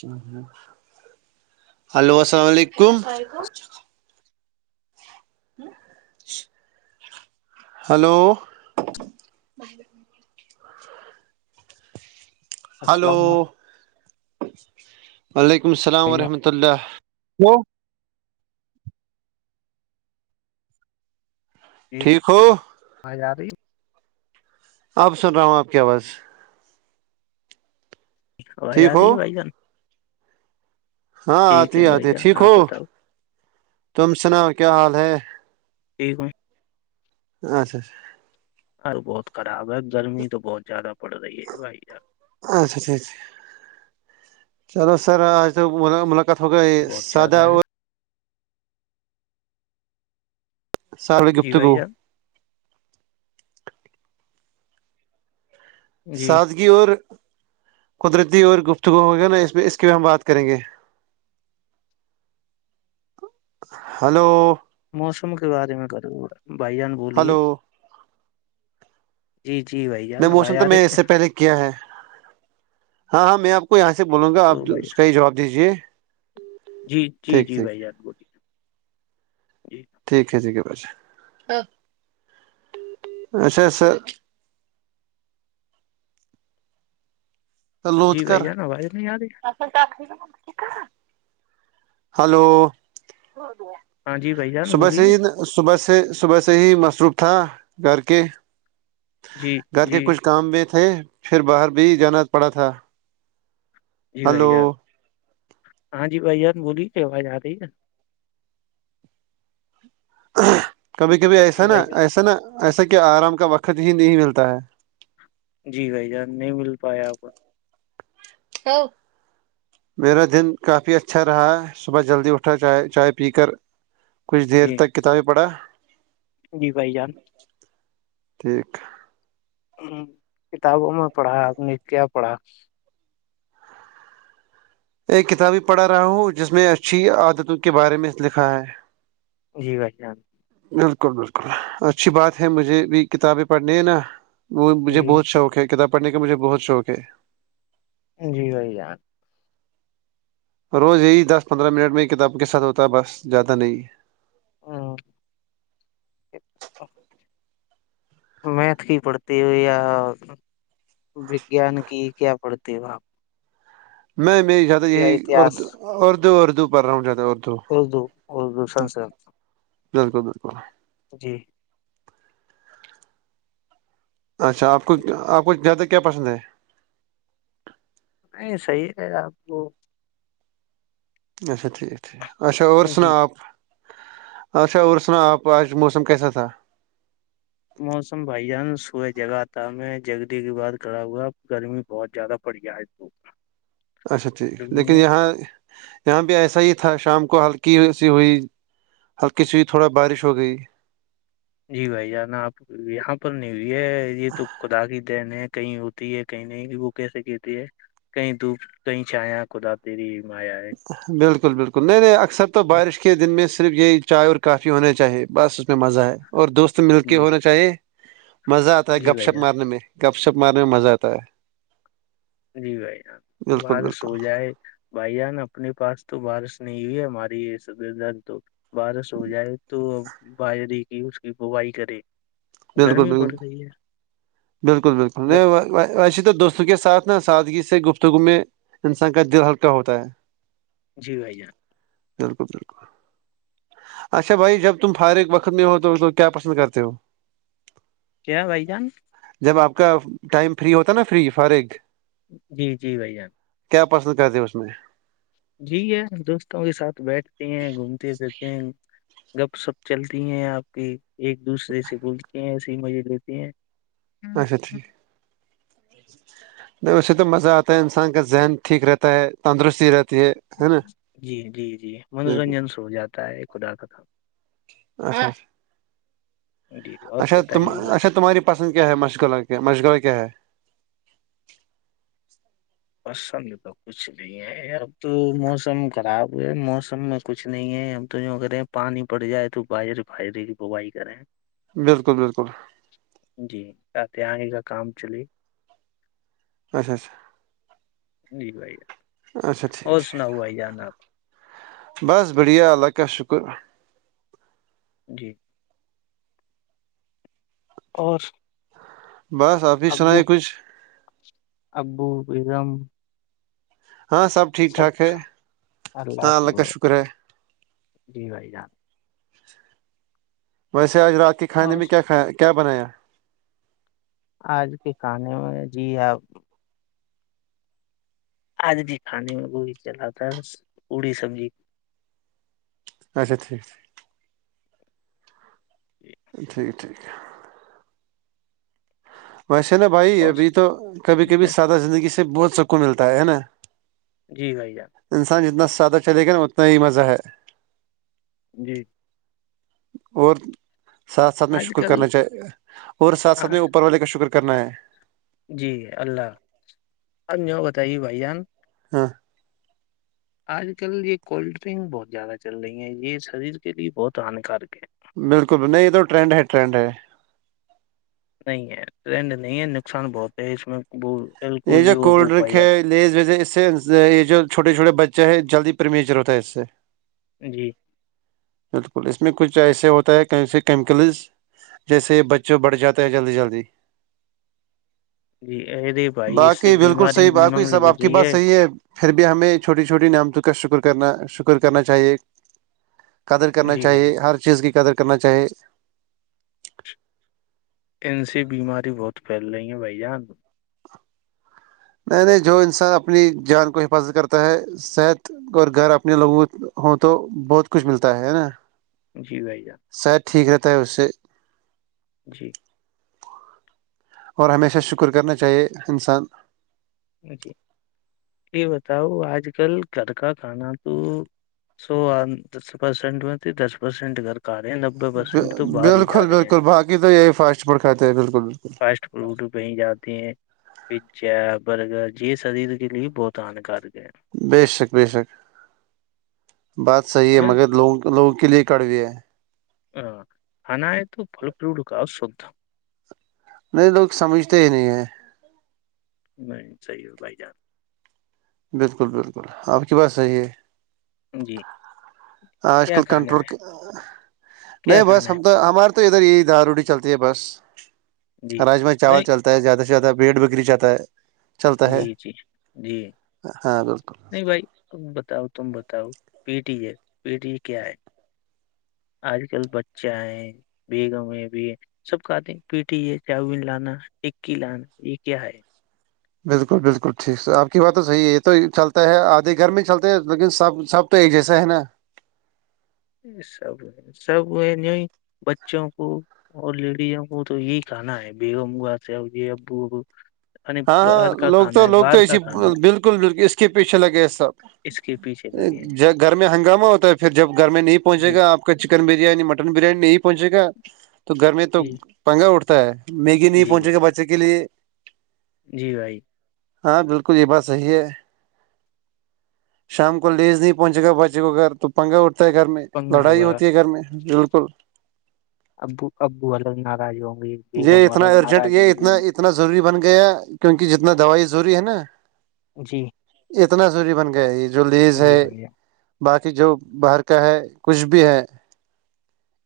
ہو ہو ہلو السلام علیکم ہلو باہ ہلو السلام علیکم وعلیکم السلام بھائی جان ورحمۃ اللہ ہ [unintelligible] ٹھیک ہو ہاں جا رہی ہے آپ سنو آپ کی آواز آواز آ ٹھیک ہو رہی ہے بھائی جان ہاں ٹھیک آتی ہے ہی بھائی آتی جان ٹھیک آپ ہو بتاؤ تم سنا کیا حال ہے ٹھیک ہو اچھا اچھا ار بہت خراب ہے گرمی تو بہت زیادہ پڑ رہی ہے بھائی جان اچھا ٹھا ٹھ چلو سر آج تو کات ہو گئی بہت سدہ زیادہ ہے اور سارڑ جی بھائی گپتگو جان جی سادگی اور قدرتی اور گفتگو ہوگیا نا اس میں اس کی بھی ہم بات کریں گے ہلو موسم کے بارے میں کروںا بھائی جان بولیے ہلو جی جی بھائی جان نہیں موسم آواز تو آ میں اس رہی ہے سے پہلے کیا ہے ہاں ہاں میں آپ کو یہاں سے بولوں گا آپ تو بھائی اس جان کا ہی جواب دیجیے جی جی ٹھیک جی ٹھیک بھائی جان بولیے جی ٹھیک ہے ٹھیک ہے ب اچھا سر تو لوت جی کرر بھائی جان آواز نہیں آ رہی ہلو ہاں جی بھائی جان صبح بولیے سید صبح سے صبح سے ہی مصروف تھا گھر کے جی گھر کے جی کچھ کام میں تھے پھر باہر بھی جانا پڑا تھا جی بھائی ہلو جان ہاں جی بھائی جان بولیے کیا آواز آ رہی ہے کبھی کبھی جی ایسا نا بھائی جان ایسا نا ایسا کہ آرام کا وقت ہی نہیں ملتا ہے جی بھائی جان نہیں مل پاائے آپ کو ہ [unintelligible] میرا دن کافی اچھا رہا صبح جلدی اٹھا چائے چائے پی کر کچھ دیر جی تک کتابیں پڑھا جی بھائی جان ٹھک کتابوں میں پڑھا آپ نے کیا پڑھا ایک کتاب ہی پڑھا رہا ہوں جس میں اچھی عادتوں کے بارے میں لکھا ہے جی بان بالکل بالکل اچھی بات ہے مجھے بھی کتابیں پڑھنے ہے نا وہ مجھے جی بہت شوق ہے کتاب پڑھنے کا مجھے بہت شوق ہے جی وہی ات روز یہی دس پندرہ منٹ میں یہ کتاب کے ساتھ ہوتا ہے بس زیادہ نہیں ہے ہاں میتھ کی پڑھتے ہو یا وجان کی کیا پڑتی ہے باپ میں میں زیادہ یہی اتہس اردو اردو اردو پڑ رہا ہوں زیادہ اردو ہ دو ہ دو سن سے بالکل بالکل جی اچھا آپ کو آپ کو زیادہ کیا پسند ہے نہیں صحیح ہے آپ کو اچا ٹھیک ٹھیک اچا اور سنا جی آپ اچھا اور سنا آپ آج موسم کیسا تھا موسم بھائی جان سبئے جگہ آ تھا میں جگی کے بعد کڑا ہوا گرمی بہت زیادہ پڑ جائے تو اچھا ٹھیک گرمی لیکن نے یہاں یہاں بھی ایسا ہی تھا شام کو ہلکی ای سی ہوئی ہلکی سی ہی تھوڑا بارش ہو گئی جی بھائی جانا آپ یہاں پر نہیں بھی ہے یہ تو خدا کی جن کہیں ہوتی ہے کہیں نہیں وہ کیسے کہتی ہے کہیں دھپ کہیں چایا کودا تری مایا ہے بالکل بالکل نہیں نہیں اکثر تو بارش کے دن میں صرف یہی چائے اور کافی ہونا چاہیے بس اسس میں مزہ ہے اور دوست مل کے جی ہونا چاہیے مزہ آتا ہے جی گپ بھائی شپ جان مارنے میں گپ شپ مارنے میں مزہ آتا ہے جی بھائی بالکل بار بالکل سو جائے بھائی جان اپنی پاس تو بارش نہیں ہوئی ہے ہماری سد تو بارش ہو جائے تو ا بائری کی اس کی بوائی کرے بالکل گرمی پڑ بالکل رہی ہے بالکل بالکل گ- نہیں ویسے تو دوستوں کے ساتھ نا سادگی سے گفتگو میں انسان کا دل ہلکا ہوتا ہے جی بھیا بالکل بالکل اچھا بھائی جب تم فارغ وقت میں ہو تو کیا پسند کرتے ہو کیا بھائی جان جب آپ کا ٹائم فری ہوتا نا فری فارغ جی جی بھائی جان کیا پسند کرتے اس میں جی ہے دوستوں کے ساتھ بیٹھتے ہیں گھومتے پھرتے گپ سپ چلتی ہیں آپ کی ایک دوسرے سے گولتے ہیں ایسے ہی مزے لیتے ہیں اچھا ٹھیک اچھا نہیں ویسے تو مزہ آتا ہے انسان کا ذہن ٹھیک رہتا ہے تندرستی رہتی ہے ہے نا جی جی جی بالکل منورنجن س ہو جاتا ہے خدا کا کام ہ کام جی اور اچھا تم بتائیے بھائی اچھا تمہاری پسند کیا ہے مشغلہ کیا مشغلہ کیا ہے پسند تو کچھ نہیں ہے اب تو موسم خراب ہے موسم کچھ نہیں ہے ہم تو کریں پانی پڑ جائے تو باہر باہرے کی بوائی کریں بالکل بالکل جی آتے آنے کا کام چلیے اچھا اچھا جی بھائی اچھا ٹھیک اور ٹھیک سنا ہوا ہی جانا آپ بس بڑھیا اللہ کا کا شکر جی اور بس آپ ہی ابو سنائیے کچھ ابو بیگم ہاں سب ٹھیک ٹھاک ہے سب ہاں کی اللہ کا وہ شکر ہے جی بھائی جان ویسے آج رات کے کھانے میں اور کیا کھایا کیا بنایا آج کے کانے میں جی آپ آج بھی کھانے میں وہ بھی چلا تھا پوڑی سبزی اچھا ٹھیک جی ٹھیک ہے ٹھیک ہے ویسے نا بھائی اور ابھی تو کبھی کبھی اور- سادہ زندگی سے بہت چکو ملتا ہے ہے نا جی بھائی جان انسان جتنا سادہ چلے گا نا اتنا ہی مزہ ہے جی اور ساتھ ساتھ میں آج شکر کل کرنا چاہ اور ساتھ آ- ساتھ میں اوپر والے کا شکر کرنا ہے جی اللہ آپ یوں بتائیے بھائی جان ہاں آج کل یہ کولڈ ڈرنک بہت زیادہ چل رہی ہیں یہ شریر کے لیے بہت ہان کارک ہے بالکل نہیں یہ تو ٹرینڈ ہے ٹرینڈ ہے نہیں ہے ٹرینڈ نہیں ہے نقصان بہت ہے اس میں وہ بالکو یہ جو کولڈ وہ ڈرنک پائی ہے جاتے لیز ویز اس سے یہ جو چوٹے چھوٹے بچہ ہے جلدی پریمیچر ہوتا ہے اس سے جی بالکل اس میں کچھ ایسے ہوتا ہے کیس کیمیکلز جیسے بچے بڑھ جاتے ہیں جلدی جلدی جی یہ باقی بالکل صحیح باقی سب آپ کی بات صحیح ہے پھر بھی ہمیں چھوٹی چھوٹی نعمتوں کا شکر کرنا شکر کرنا چاہیے قدر کرنا جی چاہے بھائی جان ہر چیز کی قدر کرنا چاہیے ان سے بیماری بہت پھیل رہی ہیں بھائی جان نہیں نہیں جو انسان اپنی جان کو حفاظت کرتا ہے صحت اور گھر اپنے لوگو ہوں تو بہت کچھ ملتا ہے نا جی بھائی جان سر ٹھیک رہتا ہے اس سے جی اور ہمیشہ شکر کرنا چاہیے انسان جی یہ بتاؤ آج کل گھر کا کھانا تو سو دس پرسینٹ میں دس پرسینٹ گک آ رہے ہیں پرسینٹ تو باہر ہی جا بالکل رہے ہیں بالکل بقی تو یہ فاسٹ فوڈ خاتے بالکل بالکل لوڈو کہیں جاتے ہیں جیپ برگ ج یہ شریر کے لیے بہت ہان کارک بے شک بے شک بات صحیح ہے اور، مگر لوگوں لوگوں کے لیے کڑوی ہے ہ کھانا ہے تو فل ف ڈکاؤ سھ نہیں لوگ سمجھتے ہی نہیں ہیں نہیں صحیح ہے بائی چانس بالکل بالکل آپ کی بات صحیح ہے جی آج کیا کل کھانا کنٹرول ہے کیا نہیں کھانا بس ہے ہم تو ہمار تو ادھر یہ دال روٹی چلتی ہے بس جی راجم چاول نہیں چلتی ہے زیادہ سے زیادہ بیٹ بکری جا ہے چلتا ہے جی جی جی ہاں بالکل نہیں بھائی ا بتاؤ تم بتاؤ پی ٹی ہے پی ٹی کیا ہے آج کل بچےئے بیگم ہے بھی سب کہاتتے ہیں پیٹی یہ چاؤ بین لانا ٹکی لانا یہ کیا ہے بالکل بالکل ٹھیک سر آپ کی بات تو صحیح ہے تو چلتا ہے آدھے گھر میں ہی چلتے ہیں لیکن سب سب تو ایک جیسا ہے نا یہ سب ہے سب ہے نہیں بچوں کو اور لیڈیزوں کو تو یہی کھانا ہے بیگم مگا سے یہ ابو یعنی ہاں ہاں باہر کا لوگ تو کھانا ہے لوگ تو باہر کا اسی کھانا ہے بالکل بالکل اس کے پیچھے لگے سب اس کے پیچھے لگے گھر میں ہنگامہ ہوتا ہے پھر جب گھر میں نہیں پہنچے جی گا آپ کا چکن بریانی مٹن بریانی نہیں پہنچے گا تو گھر میں تو جی پنگا اٹھتا ہے میگی نہیں جی پہنچے گا بچے کے لیے جی بھائی ہاں بالکل یہ بات صحیح ہے شام کو لیز نہیں پہنچے گا بچے کو گھر تو پنگا اٹھتا ہے گھر میں پنگا لڑائی ہوا ہوتی ہے گھر میں بالکل ابو ابو الگ ناراض ہوں گی یہ اتنا ارجنٹ یہ اتنا اتنا ضروری بن گیا کیونکہ جتنا دوائی ضروری ہے نا جی اتنا ضروری بن گیا یہ جو لیز جی ہے بھیا باقی جو باہر کا ہے کچھ بھی ہے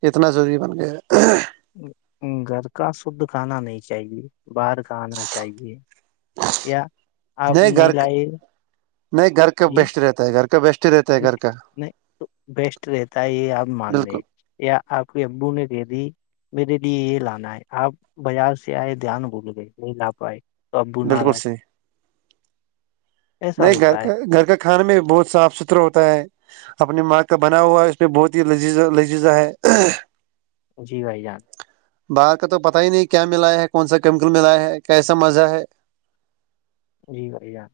اتنا ضروری بن گیا گھر کا شدھ کھانا نہیں چاہیے باہر کا آاننا چاہیے آپ نہیں لائے نہیں گھر کا جی بیسٹ رہتا ہے گھر کا بیسٹ رہتا ہے گھر نہیں کا نہیں تو بیسٹ رہتا ہے یہ آپ مان بالکل ل یا آپ کے ابو نے دے دی میرے لیے یہ لانا ہے آپ بازار سے آئے دھیان بھول گئے یہ لا پائے س ب بالکل نالاج صحیح نہیں گھر کا گھر کا کھانے میں بہت صاف ستھرا ہوتا ہے اپنی ماں کا بنا ہوا ہے اس پہ بہت ہی لذیذا لجیذا ہے جی بھائی جان باہر کا تو پتا ہی نہیں کیا ملایا ہے کون سا کیمیکل ملایا ہے کیسا مزہ ہے جی بائی جار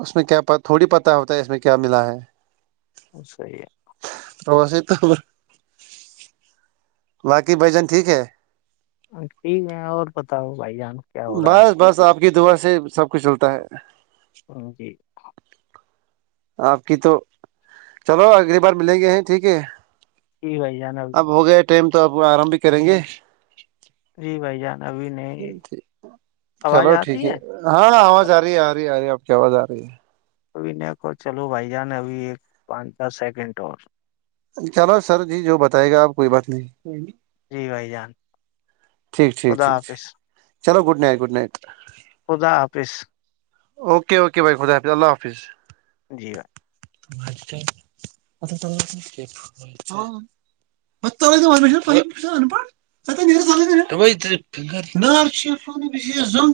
اس میں کیا تھوڑی پتہ ہوتا ہے اس میں کیا ملا ہے صحی ہے رس توب لقی ب جن ٹھیک ہے ٹھیک ہے اور پتا ہو بائی جان کیا ہو رہا ہے بس بس آپ کی دعا سے سب کچھ چلتا ہے ہ جی ہاں آپ کی تو چلو اگلی بار ملیں گے ہیں ٹھیک ہے کی بھائی جانا اب ہو گیا ٹائم تو آپ آرام بھی کریں گے جی بھائی جان ابھی نہیں یک آواز چلو آ ٹھیک رہی ہے ہاں آواز آ رہی ہے آ رہی ہے آ رہ ہے آپ کی آواز آ رہی ہے ابھییک چلو بھائی جان ابھی ایک پانچ دس سیکنڈ اور چلو سر جی جو بتائے گا آپ کوئی بات نہیں جی بھ جان ٹھیک ٹھیک خدا ٹھیک ٹھیک حافظ چلو گڈ نائٹ گڈ نائٹ خدا حافظ اوکے اوکے بھائی خد حافظ اللہ حافظ جی بات اچ ا ب ان پڑھ ن ف زگ